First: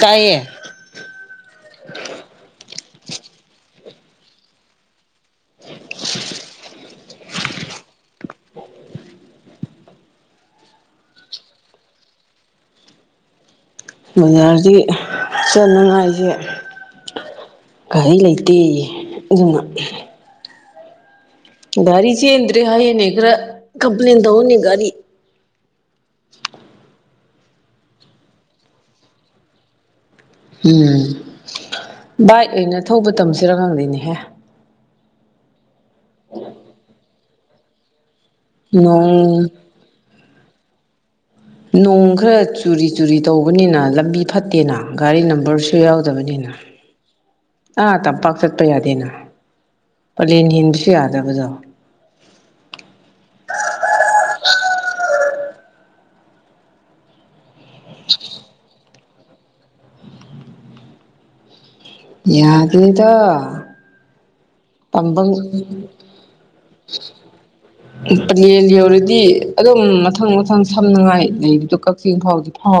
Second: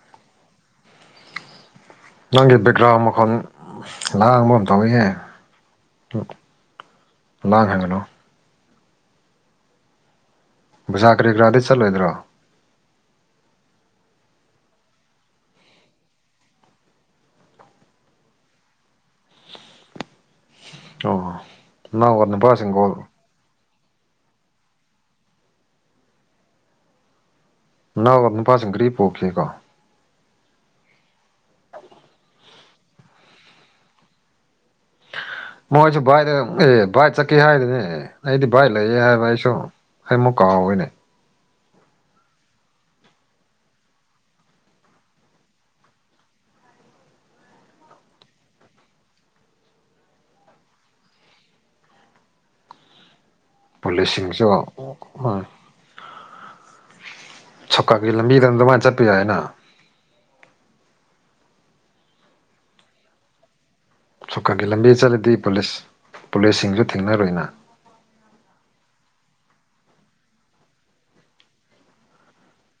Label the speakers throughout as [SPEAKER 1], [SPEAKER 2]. [SPEAKER 1] ꯀꯥꯏꯌꯦ
[SPEAKER 2] ꯅꯪꯒꯤ ꯕꯦꯛꯒ꯭ꯔꯥꯎꯟ ꯃꯈꯥꯗ ꯂꯥꯡꯕ ꯑꯃ ꯇꯥꯏꯌꯦ ꯂꯥꯡ ꯍꯥꯏꯪꯒ꯭ꯔꯣ ꯕꯨꯖꯥ ꯀꯔꯤ ꯀꯔꯥꯗꯩ ꯆꯠꯂꯣꯏꯗ꯭ꯔꯣ
[SPEAKER 1] ꯖꯔꯗꯤ ꯆꯠꯅꯉꯥꯏꯁꯦ ꯀꯔꯤ ꯂꯩꯇꯦ ꯑꯗꯨꯅ
[SPEAKER 2] ꯑꯣ
[SPEAKER 1] ꯒꯥꯔꯤ
[SPEAKER 2] ꯅꯅꯥꯎꯒ
[SPEAKER 1] ꯆꯟ꯭ꯔꯦ
[SPEAKER 2] ꯅꯨꯄꯥꯁꯤꯡ ꯒꯣꯜ
[SPEAKER 1] ꯍꯥꯏꯌꯦꯅꯦ ꯈ꯭ꯔ ꯀꯝꯄ꯭ꯂꯦꯟ ꯇꯧꯅꯤ ꯒꯥꯔꯤ
[SPEAKER 2] ꯅꯍꯎꯔ ꯅꯨꯄꯥꯁꯤꯡ ꯔꯤ ꯄꯣꯛꯈꯤꯦꯀꯣ
[SPEAKER 1] ꯎꯝ ꯕꯥꯏꯛ ꯑ ꯑꯣꯏꯅ ꯊꯧꯕ ꯇꯝꯁꯤꯔ ꯈꯪꯗꯣꯏꯅꯦꯍꯦ
[SPEAKER 2] ꯃꯣꯏꯁꯨ ꯚꯥꯏꯗ ꯑꯦ ꯚꯥꯏ ꯆꯠꯀꯦ ꯍꯥꯏꯗꯨꯅꯦ ꯑꯩꯗꯤ ꯚꯥꯏ ꯂꯩꯌꯦ ꯍꯥꯏꯕ
[SPEAKER 1] ꯅꯣꯡ
[SPEAKER 2] ꯑꯩꯁꯨ ꯍꯥꯏꯃꯨꯛ ꯀꯥꯎꯏꯅꯦ
[SPEAKER 1] ꯅꯣꯡ ꯈꯔ ꯆꯨꯔꯤ ꯆꯨꯔꯤ ꯇꯧꯕꯅꯤꯅ ꯂꯝꯕꯤ ꯐꯠꯇꯦꯅ ꯒꯥꯔꯤ ꯅꯝꯕꯔꯁꯨ ꯌꯥꯎꯗꯕꯅꯤꯅ [unintelligible] ꯑꯥ ꯇꯝꯄꯥꯛ ꯆꯠꯄ ꯌꯥꯗꯦꯅ ꯄꯂꯦꯟ ꯍꯦꯟꯕꯁꯨ ꯌꯥꯗꯕꯗꯣ
[SPEAKER 2] ꯄꯨꯂꯤꯁꯁꯤꯡꯁꯨ ꯁꯧꯀꯒꯤ ꯂꯝꯕꯤꯗꯅ ꯑꯗꯨꯃꯥꯏꯅ ꯆꯠꯄ ꯌꯥꯏ ꯍꯥꯏꯅ
[SPEAKER 1] ꯌꯥꯗꯦꯗ
[SPEAKER 2] ꯁꯔꯀꯥꯒꯤ ꯂꯝꯕꯤ
[SPEAKER 1] ꯇꯝꯕꯪ
[SPEAKER 2] ꯆꯠꯂꯗꯤ ꯄꯨꯂꯤꯁ ꯄꯨꯂꯤꯁꯁꯤꯡꯁꯨ ꯊꯦꯡꯅꯔꯣꯏꯅ
[SPEAKER 1] ꯄꯅꯦꯟ ꯌꯧꯔꯗꯤ ꯑꯗꯨꯝ ꯃꯊꯪ ꯃꯊꯪ ꯁꯝꯅꯉꯥꯏ ꯂꯩꯕꯗꯣ ꯀꯛꯆꯤꯡ ꯐꯥꯎꯗꯤ ꯍ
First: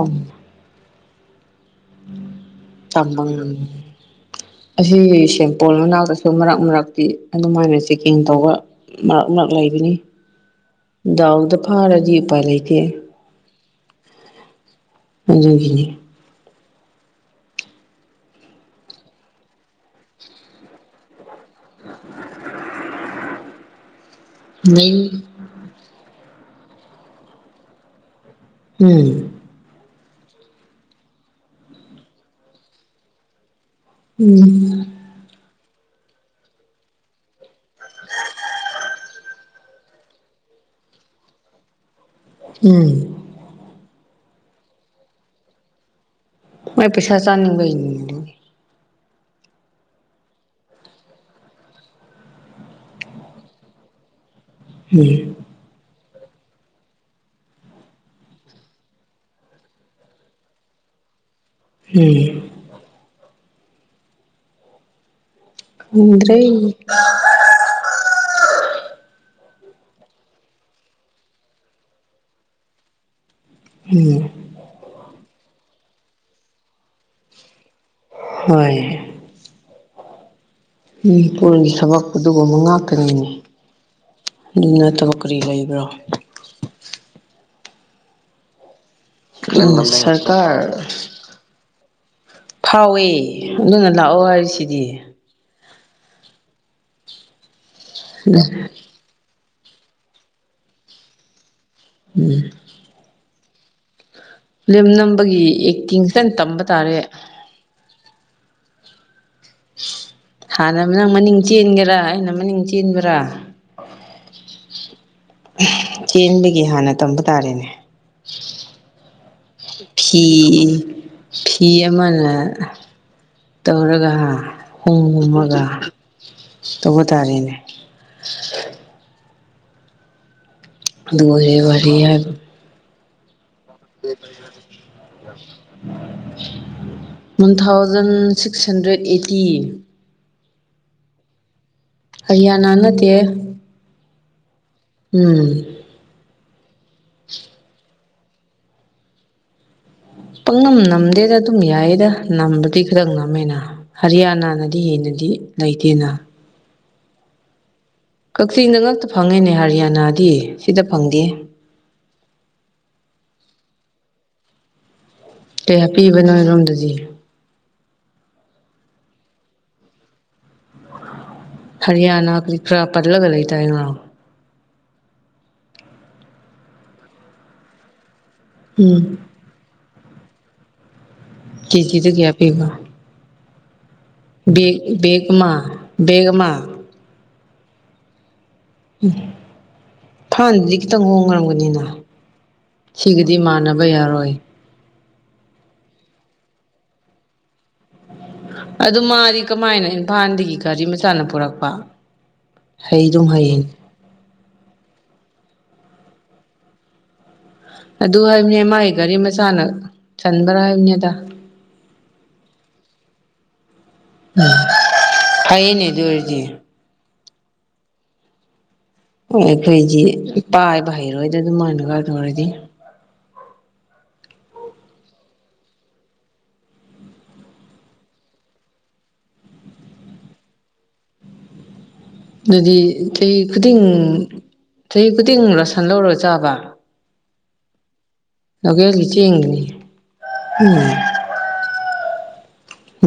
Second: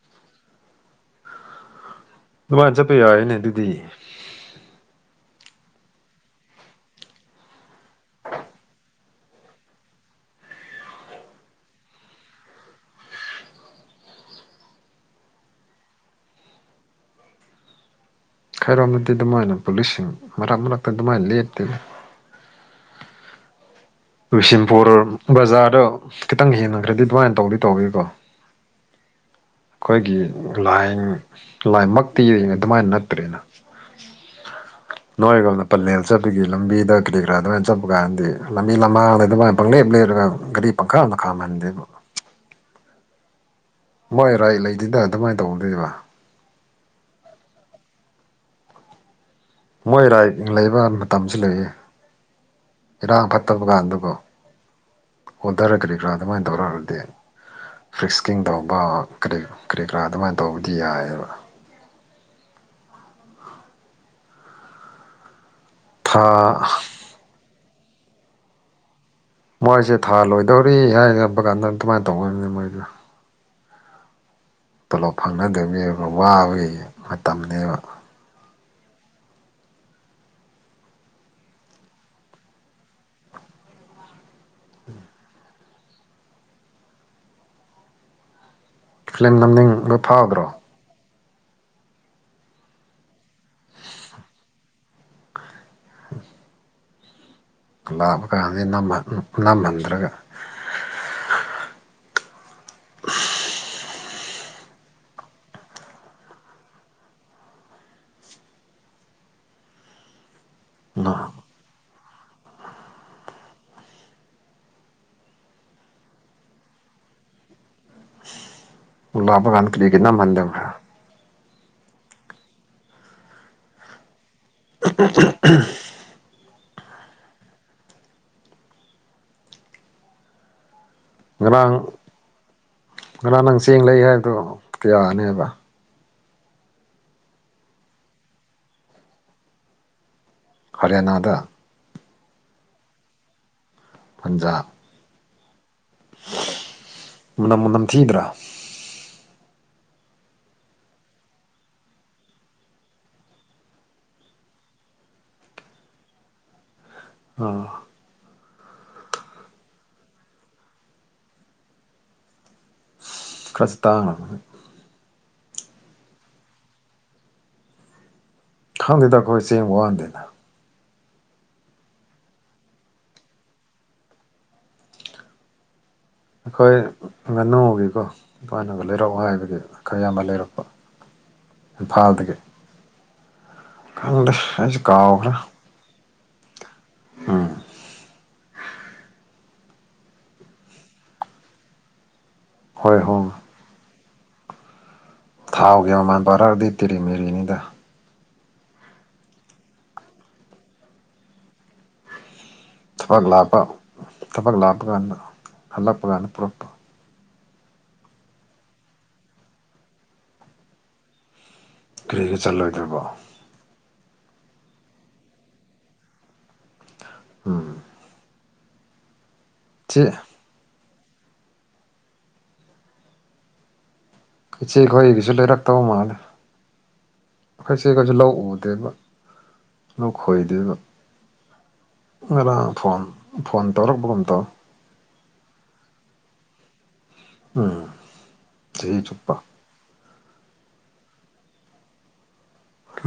[SPEAKER 2] ꯑꯗꯨꯃꯥꯏꯅ ꯆꯠꯄ ꯌꯥꯏꯅꯦ ꯑꯗꯨꯗꯤ
[SPEAKER 1] [unintelligible] ꯑꯁꯤ ꯁꯦꯝꯄꯄꯣꯜ ꯃꯅꯥꯛꯇꯁꯨ ꯃꯔꯛ ꯃꯔꯛꯇꯤ ꯑꯗꯨꯃꯥꯏꯅ ꯆꯦꯛꯀꯤꯡ ꯇꯧꯕ ꯃꯔꯛ ꯃꯔꯛ ꯂꯩꯕꯅꯤ ꯗꯥꯎꯗ ꯐꯥꯔꯗꯤ ꯎꯄꯥꯏ ꯂꯩꯇꯦ [unintelligible]
[SPEAKER 2] ꯈꯔꯣꯝꯗꯗꯤ ꯑꯗꯨꯃꯥꯏꯅ ꯄꯨꯂꯤꯁꯁꯤꯡ ꯃꯔꯛ ꯃꯔꯛꯇ ꯑꯗꯨꯃꯥꯏꯅ ꯂꯦꯞꯇꯦ ꯕꯤꯁꯦꯝꯄꯨꯔ
[SPEAKER 1] ꯂꯩ
[SPEAKER 2] ꯕꯖꯥꯔꯗꯣ ꯈꯤꯇꯪ ꯍꯦꯡꯟꯅꯈ꯭ꯔꯗꯤ ꯑꯗꯨꯃꯥꯏꯅ ꯇꯧꯗꯤ ꯇꯧꯋꯀꯣ
[SPEAKER 1] ꯎꯝ
[SPEAKER 2] ꯑꯩꯈꯣꯏꯒꯤ ꯂꯥꯏ ꯂꯥꯏꯃꯛꯇꯤ ꯑꯗꯨꯃꯥꯏꯅ ꯅꯠꯇ꯭ꯔꯦꯅ
[SPEAKER 1] ꯎꯝ
[SPEAKER 2] ꯅꯣꯏꯔꯒꯣꯅ ꯄꯂꯦꯜ ꯆꯠꯄꯒꯤ ꯂꯝꯕꯤꯗ ꯀꯔꯤ ꯀꯔꯥ ꯑꯗꯨꯃꯥꯏꯅ ꯆꯠꯄ ꯀꯥꯟꯗꯗꯤ ꯂꯝꯕꯤ ꯂꯃꯥꯡꯗꯩ ꯑꯗꯨꯃꯥꯏꯅ ꯄꯪꯂꯦꯛꯞ ꯂꯩꯞꯔꯒ ꯒꯔꯤ ꯄꯪꯈꯥꯃꯗ ꯈꯥꯝꯍꯟꯗꯦꯕꯨ
[SPEAKER 1] ꯎꯝ
[SPEAKER 2] ꯃꯣꯏ ꯔꯥꯏꯠ ꯂꯩꯗꯤꯗ ꯑꯗꯨꯃꯥꯏꯅ ꯇꯧꯗꯣꯏꯕ
[SPEAKER 1] ꯃꯣꯏ ꯄꯩꯁꯥ ꯆꯥꯅꯤꯡꯕꯩꯅꯤ
[SPEAKER 2] ꯃꯣꯏ ꯔꯥꯏꯠ ꯂꯩꯕ ꯃꯇꯝꯁꯨ ꯂꯩꯌꯦ ꯏꯔꯥꯡ ꯐꯠꯇꯕ ꯀꯥꯟꯗꯀꯣ
[SPEAKER 1] ꯎ
[SPEAKER 2] ꯑꯣꯊꯔꯒꯔꯤ ꯀꯥ ꯑꯗꯨꯃꯥꯏꯅ ꯇꯧꯔꯛꯑꯔꯗꯤ ꯐ꯭ꯔꯤꯛꯁꯀꯤꯡ ꯇꯧꯕꯔꯤ ꯀꯔꯤ ꯀꯔꯥ ꯑꯗꯨꯃꯥꯏꯅ ꯇꯧꯕꯗꯤ ꯌꯥꯏꯑꯕ
[SPEAKER 1] ꯎꯝ
[SPEAKER 2] ꯊꯥ
[SPEAKER 1] ꯎꯗ꯭ꯔꯦ
[SPEAKER 2] ꯃꯣꯏꯁꯦ ꯊꯥ ꯂꯣꯏꯗꯧꯔꯤ ꯍꯥꯏꯔꯝꯕ ꯀꯥꯟꯗ ꯑꯗꯨꯃꯥꯏꯅ ꯇꯧꯅꯤ ꯃꯣꯏꯗ
[SPEAKER 1] ꯎꯝ
[SPEAKER 2] ꯇꯣꯂꯣꯞ ꯐꯪꯅꯗꯕꯩ ꯋꯥꯕꯒꯤ ꯃꯇꯝꯅꯦꯕ
[SPEAKER 1] ꯍꯣꯏ ꯃꯤꯅꯤꯄꯨꯔꯒꯤ ꯊꯕꯛꯄ ꯑꯗꯨꯒꯨꯝꯕ ꯉꯥꯛꯇꯅꯤꯅꯦ ꯅꯠꯇꯕ ꯀꯔꯤ ꯂꯩꯕ꯭ꯔꯣ
[SPEAKER 2] ꯐꯤꯂꯝ ꯅꯝꯅꯤꯡꯕ ꯐꯥꯎꯗ꯭ꯔꯣ
[SPEAKER 1] [unintelligible] ꯐꯥꯎꯋꯦ ꯑꯗꯨꯅ ꯂꯥꯛꯑꯣ ꯍꯥꯏꯔꯤꯁꯤꯗꯤ
[SPEAKER 2] ꯂꯥꯞꯕ ꯀꯥꯟꯗ ꯅꯝꯍꯟꯗ꯭ꯔꯒ
[SPEAKER 1] ꯎꯝ ꯂꯦꯝꯅꯝꯕꯒꯤ ꯑꯦꯛꯇꯤꯡ ꯈꯤꯇꯪ ꯇꯝꯕ ꯇꯥꯔꯦ ꯍꯥꯟꯅ ꯅꯪ ꯃꯅꯤꯡ ꯆꯦꯟꯒꯦꯔꯥ ꯑꯩꯅ ꯃꯅꯤꯡ ꯆꯦꯟꯕꯔꯥ ꯆꯦꯟꯕꯒꯤ ꯍꯥꯟꯅ ꯇꯝꯕ ꯇꯥꯔꯦꯅꯦꯏ
[SPEAKER 2] ꯎꯂꯥꯕꯒꯥꯟ
[SPEAKER 1] ꯐꯤ ꯐꯤ ꯑꯃꯅ ꯇꯧꯔꯒ ꯍꯣꯡ ꯍꯨꯝꯃꯒ ꯇꯧꯕ ꯇꯥꯔꯦꯅꯦ ꯑꯗꯨ ꯑꯣꯏꯔꯦ ꯋꯥꯔꯤꯔꯤ ꯍꯥꯏ
[SPEAKER 2] ꯉꯔ ꯅꯪ ꯆꯦꯡ ꯂꯩ ꯍꯥꯏꯕꯗꯨꯣ ꯀꯌꯥꯅꯦꯕ
[SPEAKER 1] one thousand six hundred eighty
[SPEAKER 2] ꯍꯔꯤꯌꯥꯅꯥꯗ
[SPEAKER 1] ꯑꯩꯌꯥ ꯅꯥꯟꯅꯗꯦ
[SPEAKER 2] ꯄꯟꯖꯥꯕ
[SPEAKER 1] ꯎꯝ
[SPEAKER 2] ꯃꯅꯝ ꯃꯅꯝ ꯊꯤꯒꯗ꯭ꯔꯥ
[SPEAKER 1] ꯄꯥꯛꯅꯝ ꯅꯝꯗꯦꯗ ꯑꯗꯨꯝ ꯌꯥꯏꯌꯦꯗ ꯅꯝꯕꯗꯤ ꯇ ꯉꯝꯃꯦꯅ ꯍꯔꯤꯌꯥꯅꯥꯅꯗꯤ ꯍꯦꯟꯅꯗꯤ ꯂꯩꯇꯦꯅ
[SPEAKER 2] ꯎꯝ
[SPEAKER 1] ꯀꯛꯆꯤꯡꯗ ꯉꯛꯇ ꯐꯪꯉꯦꯅꯦ ꯍꯔꯤꯌꯥꯅꯥꯗꯤ ꯁꯤꯗ ꯐꯪꯗꯦ
[SPEAKER 2] ꯈ꯭ꯔꯤꯁꯇꯥꯅꯥ
[SPEAKER 1] ꯀꯩ ꯍꯥꯄꯤꯕꯅꯣꯔꯣꯝꯗꯗꯤ
[SPEAKER 2] ꯈꯪꯗꯦꯗ ꯑꯩꯈꯣꯏ ꯆꯦꯡ ꯋꯥꯍꯟꯗꯦꯅ
[SPEAKER 1] ꯍꯔꯌꯥꯅꯥ ꯀ ꯂꯤꯔꯤ ꯄꯨ꯭ꯔꯥ ꯄꯠꯂꯒ ꯂꯩꯂꯤ ꯇꯥꯏ
[SPEAKER 2] ꯑꯩꯈꯣꯏ ꯉꯥꯅꯨꯒꯤꯀꯣ ꯏꯄꯥꯅꯒ
[SPEAKER 1] ꯎꯝ
[SPEAKER 2] ꯂꯩꯔꯥꯎ ꯍꯥꯏꯕꯒꯤ ꯈꯔ ꯌꯥꯝ ꯂꯩꯔꯛꯄ
[SPEAKER 1] ꯀꯦꯖꯤꯗ ꯀꯌꯥ
[SPEAKER 2] ꯏꯝꯐꯥꯜꯗꯒꯤ
[SPEAKER 1] ꯄꯤꯕ
[SPEAKER 2] ꯈꯪꯗꯦ
[SPEAKER 1] ꯒ
[SPEAKER 2] ꯑꯩꯁꯨ
[SPEAKER 1] ꯦꯒ ꯃꯥ ꯦꯒ ꯃꯥ
[SPEAKER 2] ꯑꯥ
[SPEAKER 1] ꯎꯝ ꯐꯥꯟꯗꯨꯗꯤ ꯈꯤꯇꯪ ꯍꯣꯡꯅꯔꯝꯒꯅꯤꯅ
[SPEAKER 2] ꯍꯣꯏ ꯍꯣ
[SPEAKER 1] ꯁꯤꯒꯤꯗꯤ ꯃꯥꯟꯅꯕ ꯌꯥꯔꯣꯏ
[SPEAKER 2] ꯊꯥꯎꯒꯤ ꯃꯃꯥꯟ ꯄꯥꯔꯛꯑꯗꯤ ꯇꯤꯔꯤ ꯃꯦꯔꯤꯅꯤꯗ
[SPEAKER 1] ꯑꯗꯨ ꯃꯥꯗꯤ ꯀꯃꯥꯏꯅ ꯏꯝꯐꯥꯜꯗꯒꯤ ꯒꯥꯔꯤ ꯃꯆꯥꯅ ꯄꯨꯔꯛꯄ
[SPEAKER 2] ꯊꯕꯛ
[SPEAKER 1] ꯍꯩꯗꯨꯝ
[SPEAKER 2] ꯂꯥꯞꯄ
[SPEAKER 1] ꯍꯩꯌꯦꯅꯦ
[SPEAKER 2] ꯊꯕꯛ ꯂꯥꯞꯄ ꯀꯥꯟꯗ ꯍꯜꯂꯛꯄ ꯀꯥꯟꯗ ꯄꯨꯔꯛꯄ
[SPEAKER 1] ꯑꯗꯨ ꯍꯥꯏꯕꯅꯦ ꯃꯥꯒꯤ ꯒꯥꯔꯤ ꯃꯆꯥꯅ ꯆꯟꯕ꯭ꯔꯥ ꯍꯥꯏꯕꯅꯦ ꯑꯗ
[SPEAKER 2] ꯀꯔꯤꯒꯤ ꯆꯠꯂꯣꯏꯗꯣꯏꯔꯤꯕꯣ
[SPEAKER 1] ꯎꯝ ꯐꯩꯌꯦꯅꯦ ꯑꯗꯨ ꯑꯣꯏꯔꯗꯤ
[SPEAKER 2] ꯎꯝ
[SPEAKER 1] ꯑꯣ ꯑꯩꯈꯣꯏꯗꯤ
[SPEAKER 2] ꯏꯆꯦ
[SPEAKER 1] ꯄꯥꯏꯕ ꯍꯩꯔꯣꯏꯗ ꯑꯗꯨꯃꯥꯏꯅꯒ ꯇꯧꯔꯗꯤ
[SPEAKER 2] ꯏꯆꯦꯈꯣꯏꯒꯤꯁꯨ ꯂꯩꯔꯛꯇꯧ ꯃꯥꯜꯂꯦ ꯑꯩꯈꯣꯏ ꯏꯆꯦꯈꯣꯏꯁꯨ ꯂꯧ ꯎꯗꯦꯕ ꯅꯈꯣꯏꯗꯨꯕ ꯉꯔꯥꯡ ꯐꯣꯟ
[SPEAKER 1] ꯑꯗꯨꯗꯤ ꯆꯍꯤ
[SPEAKER 2] ꯐꯣꯟ
[SPEAKER 1] ꯈꯨꯗꯤꯡ
[SPEAKER 2] ꯇꯧꯔꯛꯄꯒꯨꯝ ꯇꯧꯋꯦ
[SPEAKER 1] ꯆꯍꯤ ꯈꯨꯗꯤꯡ ꯔꯁꯟ ꯂꯧꯔꯒ ꯆꯥꯕ
[SPEAKER 2] ꯎꯝ ꯆꯍꯤ
[SPEAKER 1] ꯂꯦꯒꯤ
[SPEAKER 2] ꯆꯨꯞꯄ
[SPEAKER 1] ꯆꯦꯡꯒꯅꯤ ꯎꯝ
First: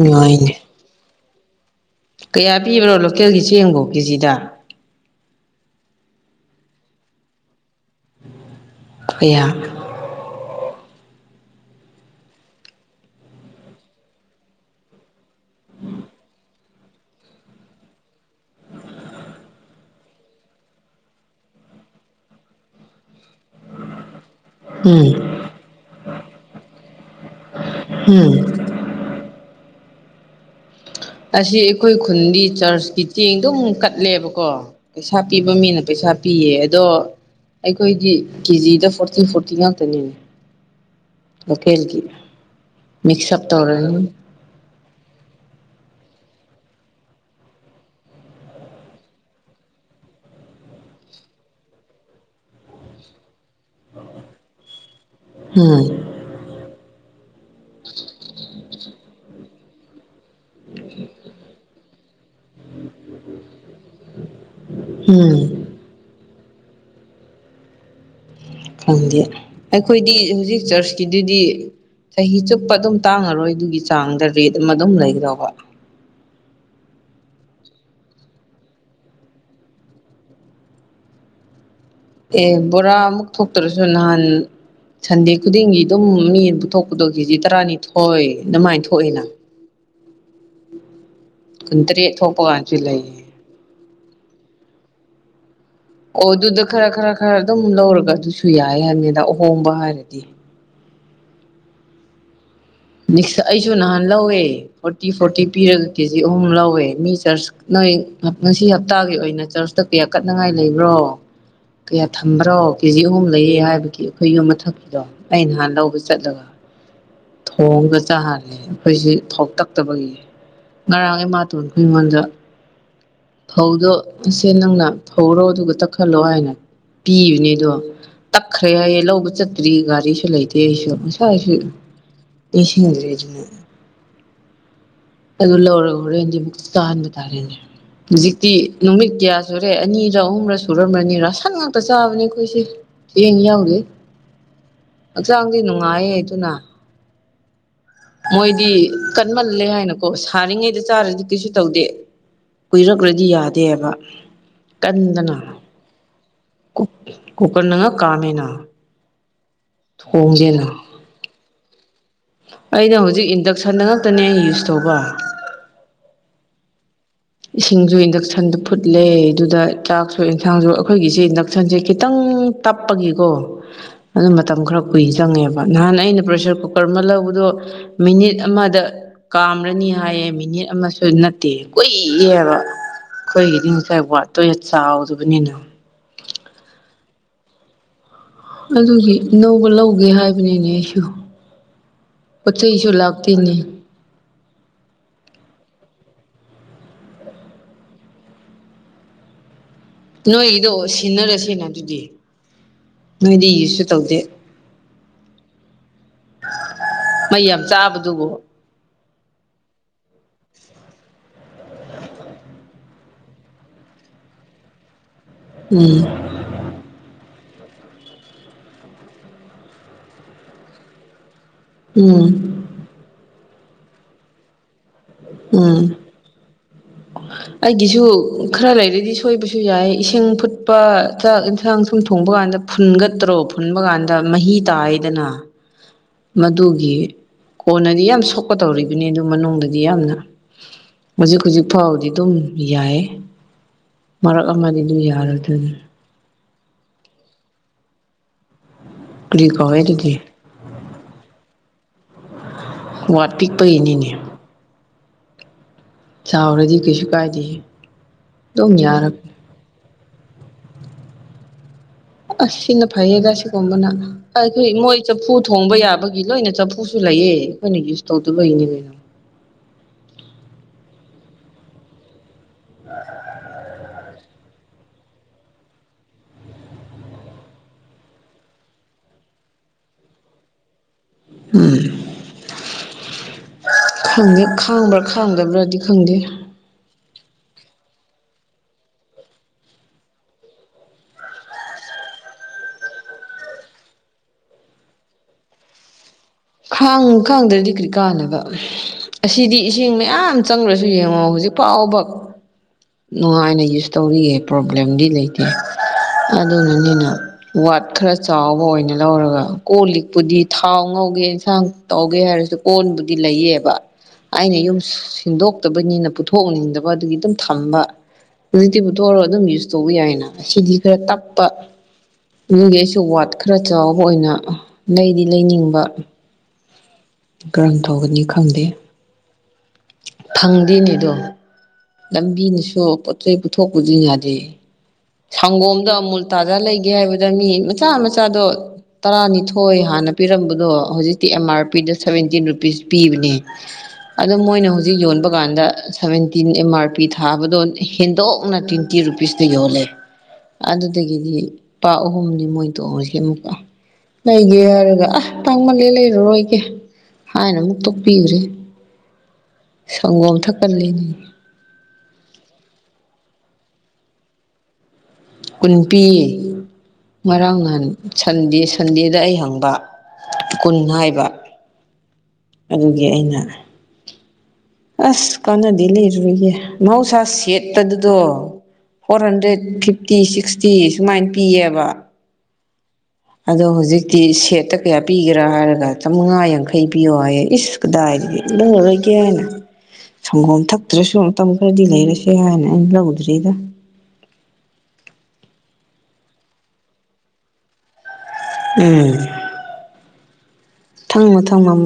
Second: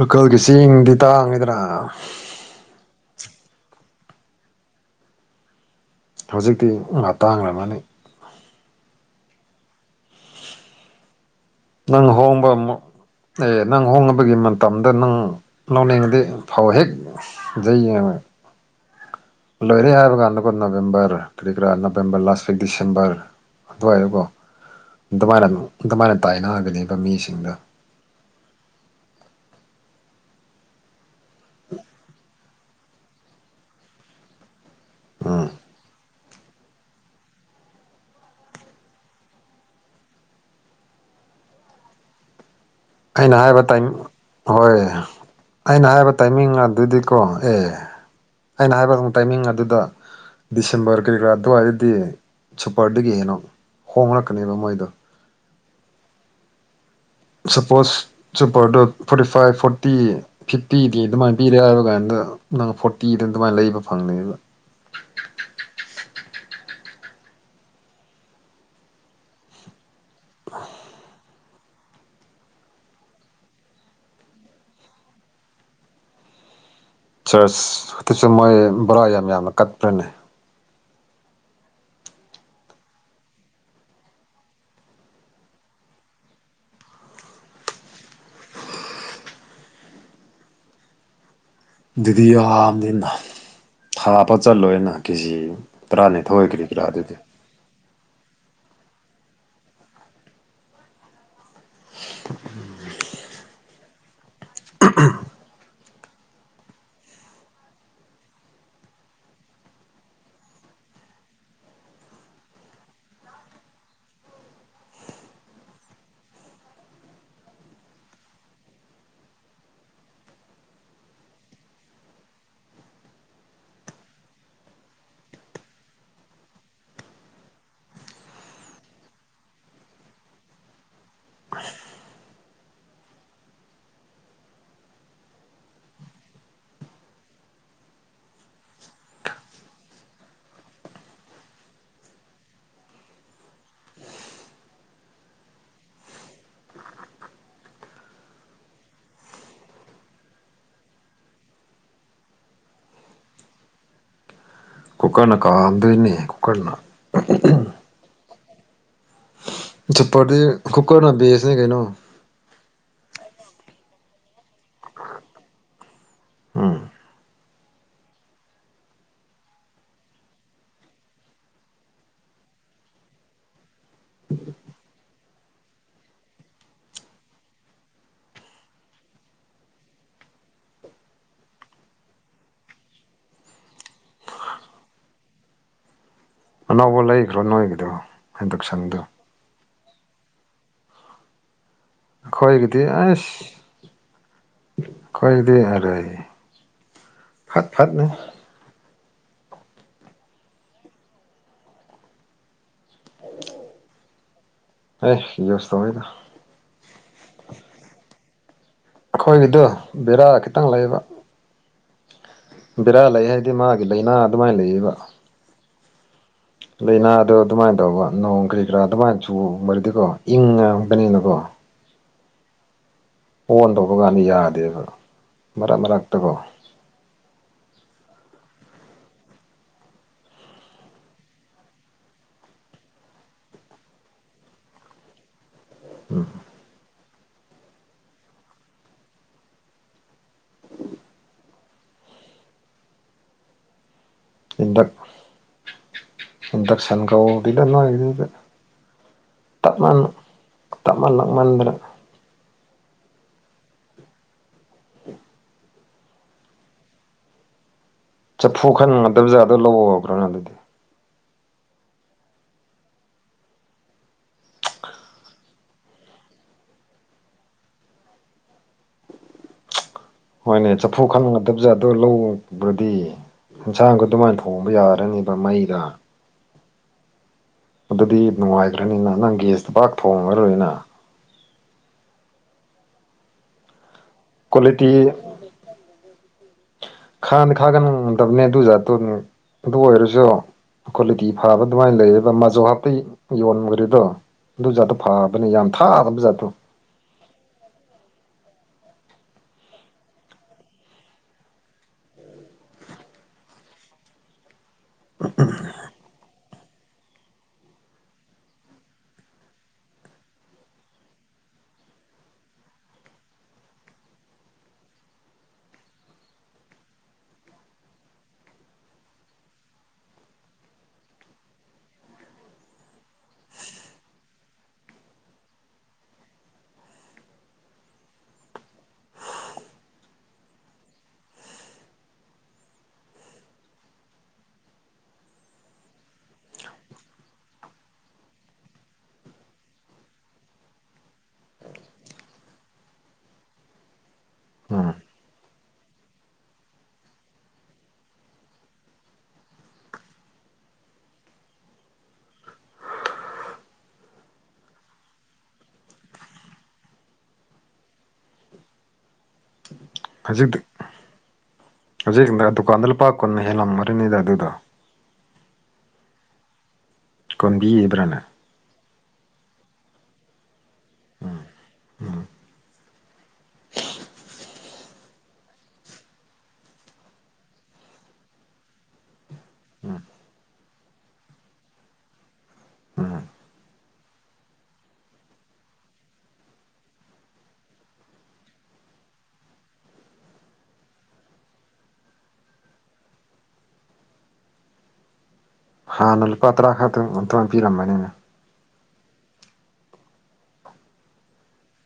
[SPEAKER 2] ꯂꯣꯀꯦꯜꯒꯤ ꯆꯦꯡꯗꯤ ꯇꯥꯡꯉꯤꯗꯅ
[SPEAKER 1] ꯀꯌꯥ ꯄꯤꯕ꯭ꯔꯣ ꯂꯣꯀꯦꯜꯒꯤ ꯆꯦꯡꯕꯣ ꯀꯦꯖꯤꯗ
[SPEAKER 2] ꯍꯧꯖꯤꯛꯇꯤ ꯉꯇꯥꯡꯈꯃꯅꯤ
[SPEAKER 1] ꯀ ꯀꯌꯥ
[SPEAKER 2] ꯅꯪ ꯍꯣꯡꯕ ꯑꯦ ꯅꯪ ꯍꯣꯡꯅꯕꯒꯤ ꯃꯇꯝꯗ ꯅꯪ ꯂꯧꯅꯤꯡꯉꯗꯤ ꯐꯧ ꯍꯦꯛ ꯗ ꯌꯥ [unintelligible] [unintelligible] ꯂꯣꯏꯔꯦ ꯍꯥꯏꯕꯀꯥꯟꯗꯀꯣ ꯅꯕꯦꯝꯕꯔ ꯀꯔꯤ ꯀꯔꯥ ꯅꯕꯦꯝꯕꯔ ꯂꯥꯁ ꯋꯤꯛ ꯗꯤꯁꯦꯝꯕꯔ ꯑꯗꯨꯏ
[SPEAKER 1] ꯎꯝ
[SPEAKER 2] ꯑꯗꯨꯃꯥꯏꯅ ꯑꯗꯨꯃꯥꯏꯅ ꯇꯥꯏꯅꯦꯕ ꯃꯤꯁꯤꯡꯗ
[SPEAKER 1] ꯎꯝ ꯑꯁꯤ ꯑꯩꯈꯣꯏ ꯈꯨꯟꯗꯤ ꯆꯔꯆꯀꯤ ꯆꯦꯡ ꯑꯗꯨꯝ ꯀꯠꯂꯦꯕꯀꯣ ꯄꯩꯁꯥ
[SPEAKER 2] ꯎꯝ
[SPEAKER 1] ꯄꯤꯕ ꯃꯤꯅ ꯄꯩꯁꯥ ꯄꯤꯌꯦ ꯑꯗꯣ ꯑꯩꯈꯣꯏꯗꯤ ꯀꯦꯖꯤꯗ ꯐꯣꯔꯇꯤꯟ ꯐꯣꯔꯇꯤ ꯉꯥꯛꯇꯅꯤꯅꯦ ꯑꯣ ꯈꯦꯜ ꯀ
[SPEAKER 2] ꯑꯩꯅ ꯍꯥꯏꯕ ꯇꯥꯏꯃꯤꯡ ꯍꯣꯏ ꯑꯩꯅ ꯍꯥꯏꯕ ꯇꯥꯏꯃꯤꯡ ꯑꯗꯨꯗꯤꯀꯣ ꯑꯦ ꯑꯩꯅ ꯍꯥꯏꯕ ꯇꯥꯏꯃꯤꯡ ꯑꯗꯨꯗ ꯗꯤꯁꯦꯝꯕꯔ ꯀꯔꯤ ꯀꯔꯥ ꯑꯗꯨꯋꯥꯏꯗꯗꯤ ꯁꯨꯄꯔꯗꯒꯤ ꯍꯦꯟꯅ ꯍꯣꯡꯂꯛꯀꯅꯦꯕ ꯃꯣꯏꯗꯣ
[SPEAKER 1] ꯍꯣꯏ
[SPEAKER 2] ꯁꯄꯣꯁ ꯁꯨꯄꯔꯗ ꯐꯣꯔꯇꯤ ꯐꯥꯏꯚ ꯐꯣꯔꯇꯤ ꯐꯤꯐꯇꯤꯗꯤ ꯑꯗꯨꯃꯥꯏꯅ ꯄꯤꯔꯦ ꯍꯥꯏꯕ ꯀꯥꯟꯗ ꯅꯪ ꯐꯣꯔꯇꯤꯗ ꯑꯗꯨꯃꯥꯏꯅ ꯂꯩꯕ ꯐꯪꯅꯤꯗ
[SPEAKER 1] ꯎꯝ ꯈꯪꯗꯦ ꯑꯩꯈꯣꯏꯗꯤ ꯍꯧꯖꯤꯛ ꯆꯔꯆꯀꯤꯗꯨꯗꯤ ꯆꯍꯤ ꯆꯨꯞꯄ ꯑꯗꯨꯝ ꯇꯥꯡꯉꯔꯣꯏ ꯑꯗꯨꯒꯤ ꯆꯥꯡꯗ ꯔꯦꯠ ꯑꯃ ꯑꯗꯨꯝ ꯂꯩꯈ꯭ꯔꯕ
[SPEAKER 2] ꯆꯔꯁ ꯇꯁꯨ ꯃꯣꯏ ꯕꯔꯥ ꯌꯥꯝ ꯌꯥꯝꯅ ꯀꯠꯄ꯭ꯔꯅꯦ
[SPEAKER 1] ꯑꯦ ꯕꯣꯔꯥ ꯑꯃꯨꯛ ꯊꯣꯛꯇ꯭ꯔꯁꯨ ꯅꯍꯥꯟ ꯁꯟꯗꯦ ꯈꯨꯗꯤꯡꯒꯤ ꯑꯗꯨꯝ ꯃꯤ ꯄꯨꯊꯣꯛꯄꯗꯣ ꯀꯦꯖꯤ ꯇꯔꯥꯅꯤꯊꯣꯏ ꯑꯗꯨꯃꯥꯏꯅ ꯊꯣꯛꯏꯅ ꯀꯨꯟꯇꯔꯦꯠ
[SPEAKER 2] ꯑꯗꯨꯗꯤ
[SPEAKER 1] ꯊꯣꯛꯄ ꯀꯥꯟꯁꯨ
[SPEAKER 2] ꯌꯥꯝꯅꯤꯅ
[SPEAKER 1] ꯂꯩꯌꯦ
[SPEAKER 2] ꯊꯥꯕ ꯆꯠꯂꯣꯏꯅ ꯀꯦꯖꯤ
[SPEAKER 1] ꯑꯣ
[SPEAKER 2] ꯇꯔꯥꯅꯤꯊꯣꯏ
[SPEAKER 1] ꯑꯗꯨꯗ
[SPEAKER 2] ꯀꯔꯤ ꯀꯔꯥ
[SPEAKER 1] ꯈꯔ ꯈꯔ
[SPEAKER 2] ꯑꯗꯨꯗꯤ
[SPEAKER 1] ꯈꯔ ꯑꯗꯨꯝ ꯂꯧꯔꯒ ꯑꯗꯨꯁꯨ ꯌꯥꯏ ꯍꯥꯏꯕꯅꯤꯗ ꯑꯍꯣꯡꯕ ꯍꯥꯏꯔꯗꯤ
[SPEAKER 2] ꯎꯝ [unintelligible]
[SPEAKER 1] ꯑꯩꯁꯨ ꯅꯍꯥꯟ ꯂꯧꯋꯦ ꯐꯣꯔꯇꯤ ꯐꯣꯔꯇꯤ ꯄꯤꯔꯒ ꯀꯦ ꯖꯤ ꯑꯍꯨꯝ ꯂꯧꯋꯦ ꯃꯤ ꯆꯔꯆ ꯅꯣꯏ ꯉꯁꯤ ꯍꯞꯇꯥꯒꯤ ꯑꯣꯏꯅ ꯆꯔꯆꯇ ꯀꯌꯥ ꯑꯀꯠꯅꯉꯥꯏ ꯂꯩꯕ꯭ꯔꯣ ꯀꯌꯥ ꯊꯝꯕ꯭ꯔꯣ ꯀꯦꯖꯤ ꯑꯍꯨꯝ ꯂꯩꯌꯦ ꯍꯥꯏꯕꯒꯤ ꯑꯩꯈꯣꯏ ꯌꯨꯝ ꯃꯊꯛꯀꯤꯗꯣ ꯑꯩ ꯅꯍꯥꯟ ꯂꯧꯕ ꯆꯠꯂꯒ ꯊꯣꯡꯒ ꯆꯥꯍꯜꯔꯦ ꯑꯩꯈꯣꯏꯁꯤ ꯊꯧꯇꯛꯇꯕꯒꯤ ꯉꯔꯥꯡꯈꯩ ꯃꯥꯇꯣꯟ ꯑꯩꯈꯣꯏ ꯑꯩꯉꯣꯟꯗ ꯐꯧꯗꯣ ꯏꯆꯦ ꯅꯪꯅ ꯐꯧꯔꯣ ꯑꯗꯨꯒ ꯇꯛꯈꯠꯂꯣ ꯍꯥꯏꯅ ꯄꯤꯕꯅꯦꯗꯣ ꯇꯛꯈ꯭ꯔꯦ ꯍꯥꯏꯌꯦ ꯂꯧꯕ ꯆꯠꯇ꯭ꯔꯤ ꯒꯥꯔꯤꯁꯨ ꯂꯩꯇꯦ ꯑꯩꯁꯨ ꯉꯁꯥꯏꯁꯨ ꯄꯁ ꯑꯗ꯭ꯔꯦꯖꯅ [unintelligible] ꯑꯗꯨ ꯂꯧꯔ ꯍꯧꯔꯦꯟꯗꯤ ꯑꯃꯨꯛ ꯇꯥꯍꯟꯕ ꯇꯥꯔꯦꯅꯦ ꯍꯧꯖꯤꯛꯇꯤ ꯅꯨꯃꯤꯠ ꯀꯌꯥ ꯁꯨꯔꯦ ꯑꯅꯤꯔ ꯑꯍꯨꯝꯔ ꯁꯨꯔꯝꯂꯅꯤ ꯔꯥꯁꯟ ꯉꯥꯛꯇ ꯆꯥꯕꯅꯦ ꯑꯩꯈꯣꯏꯁꯦ ꯆꯦꯡ ꯌꯥꯎꯔꯤ ꯍꯛꯆꯥꯡꯗꯤ ꯅꯨꯡꯉꯥꯏꯌꯦ ꯑꯩꯗꯨꯅ ꯃꯣꯏꯗꯤ ꯀꯟꯃꯜꯂꯦ ꯍꯥꯏꯅꯀꯣ ꯀꯣ ꯁꯥꯔꯤꯉꯩꯗ ꯆꯥꯔꯗꯤ ꯀꯩꯁꯨ ꯇꯧꯗꯦ ꯀꯨꯏꯔꯛꯈ꯭ꯔꯗꯤ ꯌꯥꯗꯦꯕ ꯀꯟꯗꯅ
[SPEAKER 2] ꯀꯨꯒꯔꯅ ꯀꯥꯝꯗꯣꯏꯅꯦ ꯀꯨꯀꯔꯅ
[SPEAKER 1] ꯀꯨꯀꯔꯅ ꯀꯥꯃꯦꯅꯥ
[SPEAKER 2] ꯆꯨꯄꯔꯗꯤ ꯀꯨꯀꯔꯅ ꯕꯦꯁꯅꯦ ꯀꯩꯅꯣ
[SPEAKER 1] ꯑꯩꯅ ꯍꯧꯖꯤꯛ ꯏꯟꯗꯛꯁꯟꯗ ꯉꯥꯛꯛꯇꯅꯦ ꯑꯩ ꯌꯨꯁ ꯇꯧꯕ
[SPEAKER 2] ꯎꯝ
[SPEAKER 1] ꯏꯁꯤꯡꯁꯨ ꯏꯟꯗꯛꯁꯟꯗ ꯐꯨꯠꯂꯦ ꯑꯗꯨꯗ ꯆꯥꯛꯁꯨ ꯑꯦꯟꯁꯥꯡꯁꯨ ꯑꯩꯈꯣꯏꯒꯤꯁꯦ ꯏꯟꯗꯛꯁꯟꯁꯦ ꯈꯤꯇꯪ ꯇꯞꯄꯒꯤꯀꯣ ꯑꯗꯨ ꯃꯇꯝ ꯈꯔ ꯀꯨꯏ ꯆꯪꯉꯦꯕ ꯅꯍꯥꯟ ꯑꯩꯅ ꯄ꯭ꯔꯦꯁꯔ ꯀꯨꯀꯔ ꯑꯃ ꯂꯧꯕꯗꯣ ꯃꯤꯅꯤꯠ ꯑꯃꯗ ꯀꯥꯝꯔꯅꯤ ꯍꯥꯏꯌꯦ ꯃꯤꯅꯤꯠ ꯑꯃꯁꯨ ꯅꯠꯇꯦ ꯀꯨꯏꯌꯦꯕ ꯑꯩꯈꯣꯏꯒꯤꯗꯤ ꯉꯁꯥꯏ ꯋꯥꯠꯇꯣ ꯆꯥꯎꯗꯕꯅꯤꯅ
[SPEAKER 2] ꯑꯅꯧꯕ ꯂꯩꯈ꯭ꯔꯣ ꯅꯣꯏꯒꯤꯗꯣ ꯏꯟꯗꯛꯁꯟꯗꯣ
[SPEAKER 1] ꯑꯗꯨꯒꯤꯅꯧꯕ ꯂꯧꯒꯦ ꯍꯥꯏꯕꯅꯤꯅꯦ ꯑꯩꯁꯨ
[SPEAKER 2] ꯑꯩꯈꯣꯏꯒꯤꯗꯤ
[SPEAKER 1] ꯄꯣꯠꯆꯩꯁꯨ ꯂꯥꯛꯇꯦꯅꯦ
[SPEAKER 2] ꯑꯩꯣꯏꯗꯤ ꯈꯔ ꯐꯠ ꯐꯠꯅꯦ
[SPEAKER 1] ꯅꯣꯏꯒꯤꯗꯣ ꯁꯤꯟꯅꯔꯁꯦꯅ ꯑꯗꯨꯗꯤ ꯅꯣꯏꯗꯤ ꯌꯨꯁꯁꯨ ꯇꯧꯗꯦ
[SPEAKER 2] ꯑꯁ ꯌꯨꯁ ꯇꯧꯔꯦꯗ
[SPEAKER 1] ꯃꯩ ꯌꯥꯝ ꯆꯥꯕꯗꯨꯕꯨꯣ
[SPEAKER 2] ꯑꯩꯈꯣꯏꯒꯤꯗꯣ ꯕꯦꯔꯥ ꯈꯤꯇꯪ ꯂꯩꯌꯦꯕ ꯕꯦꯔꯥ ꯂꯩ ꯍꯥꯏꯗꯤ ꯃꯥꯒꯤ ꯂꯥꯏꯅꯥ ꯑꯗꯨꯃꯥꯏꯅ ꯂꯩꯌꯦꯕ
[SPEAKER 1] ꯎꯝ
[SPEAKER 2] ꯂꯥꯏꯅꯥꯗꯣ ꯑꯗꯨꯃꯥꯏꯅ ꯇꯧꯕ ꯅꯣꯡ ꯀꯔꯤ ꯀꯔꯥ ꯑꯗꯨꯃꯥꯏꯅ ꯆꯨꯕꯗꯤꯀꯣ ꯏꯪ ꯉꯥꯡꯅꯤꯅꯀꯣ
[SPEAKER 1] ꯎꯝ
[SPEAKER 2] ꯑꯣꯟ ꯇꯧꯕ ꯀꯥꯟꯗ ꯌꯥꯗꯦꯕ ꯃꯔꯛ ꯃꯔꯛ ꯇꯀꯣ
[SPEAKER 1] ꯍ ꯑꯩꯒꯤꯁꯨ ꯈꯔ ꯂꯩꯔꯗꯤ ꯁꯣꯏꯕꯁꯨ ꯌꯥꯏ ꯏꯁꯤꯡ ꯐꯨꯠꯄ ꯆꯥꯛ ꯏꯟꯁꯥꯡ ꯁꯨꯝ ꯊꯣꯡꯕ ꯀꯥꯟꯗ ꯐꯨꯟꯒꯠꯇ꯭ꯔꯣ ꯐꯨꯟꯕ ꯀꯥꯟꯗ ꯃꯍꯤ ꯇꯥꯏꯗꯅ
[SPEAKER 2] ꯎꯝ
[SPEAKER 1] ꯃꯗꯨꯒꯤ ꯀꯣꯟꯅꯗꯤ ꯌꯥꯝ ꯁꯣꯛꯀ ꯇꯧꯔꯤꯕꯅꯤ ꯑꯗꯨ ꯃꯅꯨꯡꯗꯗꯤ ꯌꯥꯝꯅ ꯍꯧꯖꯤꯛ ꯍꯧꯖꯤꯛ ꯐꯥꯎꯕꯗꯤ ꯑꯗꯨꯝ ꯌꯥꯏꯌꯦ ꯃꯔꯛ ꯑꯃꯗꯤ
[SPEAKER 2] ꯏꯟꯗꯛ
[SPEAKER 1] ꯑꯗꯨꯝ ꯌꯥꯔꯣꯏꯗꯣꯏꯅꯤ
[SPEAKER 2] ꯏꯟꯗꯛꯁꯟ ꯀꯧꯗꯦꯗ ꯅꯣꯏꯗꯨꯗꯤ
[SPEAKER 1] ꯀꯔꯤ
[SPEAKER 2] ꯇꯞ
[SPEAKER 1] ꯀꯧꯋꯦ
[SPEAKER 2] ꯃꯅ
[SPEAKER 1] ꯑꯗꯨꯗꯤ
[SPEAKER 2] ꯇꯞꯃꯜꯂꯛ ꯃꯟꯗꯅ
[SPEAKER 1] ꯋꯥꯠ ꯄꯤꯛꯄꯩꯅꯤꯅꯦ ꯆꯥꯎꯔꯗꯤ ꯀꯩꯁꯨ ꯀꯥꯏꯗꯦꯍꯦ
[SPEAKER 2] ꯆꯐꯨ ꯈꯟꯒꯗꯕ ꯖꯥꯒꯥꯗꯣ ꯂꯧꯕ ꯑꯣꯏꯕ꯭ꯔꯣꯅ ꯑꯗꯨꯗꯤ
[SPEAKER 1] ꯑꯁ ꯁꯤꯅ ꯐꯩꯌꯦꯗ ꯁꯤꯒꯨꯝꯕꯅ ꯑꯩꯈꯣꯏ ꯃꯣꯏ ꯆꯐꯨ ꯊꯣꯡꯕ ꯌꯥꯕꯒꯤ ꯂꯣꯏꯅ ꯆꯐꯨꯁꯨ ꯂꯩꯌꯦ ꯑꯩꯈꯣꯏꯅ ꯌꯨꯁ ꯇꯧꯗꯕꯒꯤꯅꯤꯅꯦ
[SPEAKER 2] ꯍꯣꯏꯅꯦ ꯆꯐꯨ ꯈꯪꯒꯗꯕꯖꯥ ꯑꯗ ꯂꯧꯕꯨꯗꯤ ꯏꯟꯁꯥꯡꯒ ꯑꯗꯨꯃꯥꯏꯅ ꯊꯣꯡꯕ ꯌꯥꯔꯂꯤꯕ ꯃꯩꯗ ꯑꯗꯨꯗꯤ ꯅꯨꯡꯉꯥꯏꯈ꯭ꯔꯅꯤꯅ ꯅꯪ ꯒꯦꯁꯇ ꯄꯥꯛ ꯊꯣꯡꯉ ꯔꯣꯏꯅ
[SPEAKER 1] ꯎꯝ ꯈꯪꯦ
[SPEAKER 2] ꯀ꯭ꯋꯥꯂꯤꯇꯤ
[SPEAKER 1] ꯈꯥꯡꯕ꯭ꯔꯥ ꯈꯥꯡꯗꯕ꯭ꯔꯥꯗꯤ ꯈꯪꯗꯦ
[SPEAKER 2] ꯈꯥꯗꯤ ꯈꯥꯒꯟꯗꯕꯅꯦ ꯑꯗꯨꯖꯥ ꯑꯗꯨꯅꯤ ꯑꯗꯨ ꯑꯣꯏꯔꯁꯨ ꯀ꯭ꯋꯥꯂꯤꯇꯤ ꯐꯥꯕ ꯑꯗꯨꯃꯥꯏꯅ ꯂꯩꯔꯦꯕ ꯃꯖꯧ ꯍꯥꯞꯇ ꯌꯣꯟꯈ꯭ꯔꯦꯗꯣ ꯑꯗꯨ ꯖꯥꯠꯇꯣ ꯐꯥꯕꯅꯤꯅ ꯌꯥꯝ ꯊꯥꯗꯕ ꯖꯥꯠꯇꯣ
[SPEAKER 1] ꯈꯥꯡ ꯈꯥꯡꯗ꯭ꯔꯗꯤ ꯀꯔꯤ ꯀꯥꯟꯅꯕ ꯑꯁꯤꯗꯤ ꯏꯁꯤꯡ ꯃꯌꯥꯝ ꯆꯪꯈ꯭ꯔꯁꯨ ꯌꯦꯡꯉꯣ ꯍꯧꯖꯤꯛ ꯐꯥꯎꯕ ꯅꯨꯡꯉꯥꯏꯅ ꯌꯨꯁ ꯇꯧꯔꯤꯌꯦ ꯄ꯭ꯔꯣꯕ꯭ꯂꯦꯝꯗꯤ ꯂꯩꯇꯦ ꯑꯗꯨꯅꯅꯤꯅ ꯋꯥꯠ ꯈꯔ ꯆꯥꯎꯕ ꯑꯣꯏꯅ ꯂꯧꯔꯒ ꯀꯣꯜ ꯂꯤꯛꯄꯨꯗꯤ ꯊꯥꯎ ꯉꯧꯒꯦ ꯌꯦꯟꯁꯥꯡ ꯇꯧꯒꯦ ꯍꯥꯏꯔꯁꯨ ꯀꯣꯟꯕꯨꯗꯤ ꯂꯩꯌꯦꯕ ꯑꯩꯅ ꯌꯨꯝ ꯁꯤꯟꯗꯣꯛꯇꯕꯅꯤꯅ ꯄꯨꯊꯣꯛꯅꯤꯡꯗꯕ ꯑꯗꯨꯒꯤ ꯑꯗꯨꯝ ꯊꯝꯕ ꯍꯧꯖꯤꯛꯇꯤ ꯄꯨꯊꯣꯛꯂꯒ ꯑꯗꯨꯝ ꯌꯨꯁ ꯇꯧꯕ ꯌꯥꯏꯅ ꯑꯁꯤꯗꯤ ꯈꯔ ꯇꯛꯄ ꯃꯅꯨꯡꯒꯤ ꯑꯩꯁꯨ ꯋꯥꯠ ꯈꯔ ꯆꯥꯎꯕ ꯑꯣꯏꯅ ꯂꯩꯗꯤ ꯂꯩꯅꯤꯡꯕ ꯀꯔꯝ ꯇꯧꯒꯅꯤ ꯈꯪꯗꯦ ꯐꯪꯗꯦꯅꯦ ꯑꯗꯣ ꯂꯝꯕꯤꯅꯁꯨ ꯄꯣꯠ ꯆꯩ ꯄꯨꯊꯣꯛꯄꯗꯤ ꯌꯥꯗꯦ ꯁꯪꯒꯣꯝꯗ ꯑꯃꯨꯜ ꯇꯥꯖꯥ ꯂꯩꯒꯦ ꯍꯥꯏꯕꯗ ꯃꯤ ꯃꯆꯥ ꯃꯆꯥꯗꯣ ꯇꯔꯥꯅꯤꯊꯣꯏ ꯍꯥꯟꯅ ꯄꯤꯔꯝꯕꯗꯣ ꯍꯧꯖꯤꯛꯇꯤ ꯑꯦꯝ ꯑꯥꯔ ꯄꯤꯗ ꯁꯚꯦꯟꯇꯤꯟ ꯔꯨꯄꯤꯁ ꯄꯤꯕꯅꯦ ꯑꯗꯣ ꯃꯣꯏꯅ
[SPEAKER 2] ꯎꯝ
[SPEAKER 1] ꯍꯧꯖꯤꯛ ꯌꯣꯟꯕ ꯀꯥꯟꯗ ꯁꯚꯦꯟꯇꯤꯟ ꯑꯦꯝ ꯑꯥꯔ ꯄꯤ ꯊꯥꯕꯗꯣ ꯍꯦꯟꯗꯣꯛꯅ ꯇꯤꯟ ꯀꯤ ꯔꯨꯄꯤꯁꯇ ꯌꯣꯜꯂꯦ ꯑꯗꯨꯗꯒꯤꯗꯤ ꯂ ꯄꯥꯛ ꯑꯍꯨꯝꯅꯤ ꯃꯣꯏ ꯇꯣꯡꯉꯁꯦ ꯑꯃꯨꯛꯀ ꯂꯩꯒꯦ ꯍꯥꯏꯔꯒ ꯑꯁ ꯇꯥꯡꯃꯜꯂꯦ ꯂꯩꯔꯔꯣꯏꯒꯦ ꯍꯥꯏꯅ ꯑꯃꯨꯛ ꯇꯣꯛꯄꯤꯈ꯭ꯔꯦ ꯁꯪꯒꯣꯝ
[SPEAKER 2] ꯍꯧꯖꯤꯛ
[SPEAKER 1] ꯊꯛꯀꯜꯂꯦꯅꯦ
[SPEAKER 2] ꯍꯧꯖꯤꯛ ꯗꯨꯀꯥꯟꯗ ꯂꯨꯄꯥ ꯀꯨꯟꯅ ꯍꯦꯜꯂꯝꯃꯔꯤꯅꯤꯗ ꯑꯗꯨꯗꯣ
[SPEAKER 1] ꯀꯨꯟꯄꯤꯤ ꯉꯔꯥꯡ ꯅꯍꯥꯟ
[SPEAKER 2] ꯀꯣꯟꯕꯤꯕ꯭ꯔꯥꯅꯦ
[SPEAKER 1] ꯁꯟꯗꯤ ꯁꯟꯗꯦꯗ ꯑꯩ ꯍꯪꯕ ꯀꯨꯟ ꯍꯥꯏꯕ ꯑꯗꯨꯒꯤ ꯑꯩꯅ ꯑꯁ ꯀꯥꯟꯅꯗꯤ ꯂꯩꯔꯔꯣꯏꯒꯦ ꯃꯍꯧꯁꯥ ꯁꯦꯠꯇ ꯑꯗꯨꯗꯣ ꯐꯣꯔ ꯍꯟꯗ꯭ꯔꯦꯗ ꯐꯤꯐꯇꯤ ꯁꯤꯛꯁꯇꯤ ꯁꯨꯃꯥꯏꯅ ꯄꯤꯌꯦꯕ
[SPEAKER 2] ꯎꯝ
[SPEAKER 1] ꯑꯗꯣ ꯍꯧꯖꯤꯛꯇꯤ ꯁꯦꯠꯇ ꯀꯌꯥ ꯄꯤꯒꯦꯔꯥ ꯍꯥꯏꯔꯒ ꯆꯃꯉꯥ ꯌꯥꯡꯈꯩ ꯄꯤꯌꯣ ꯍꯥꯏꯌꯦ ꯏꯁ ꯀꯗꯥꯏꯗꯩ ꯂꯧꯔꯔꯣꯏꯒꯦꯅ ꯁꯪꯒꯣꯝ ꯊꯛꯇ꯭ꯔꯁꯨ ꯃꯇꯝ ꯈꯔꯗꯤ ꯂꯩꯔꯁꯦ ꯍꯥꯏꯅ ꯑꯩꯅ ꯂꯧꯗ꯭ꯔꯤꯗ
[SPEAKER 2] ꯍꯥꯟꯅ ꯂꯨꯄꯥ ꯇꯔꯥ ꯈꯛꯇꯪ ꯑꯗꯨꯃꯥꯏꯅ ꯄꯤꯔꯝꯕꯅꯤꯅꯦ
[SPEAKER 1] ꯎꯝ ꯊꯥꯡꯅ ꯊꯥꯡꯅ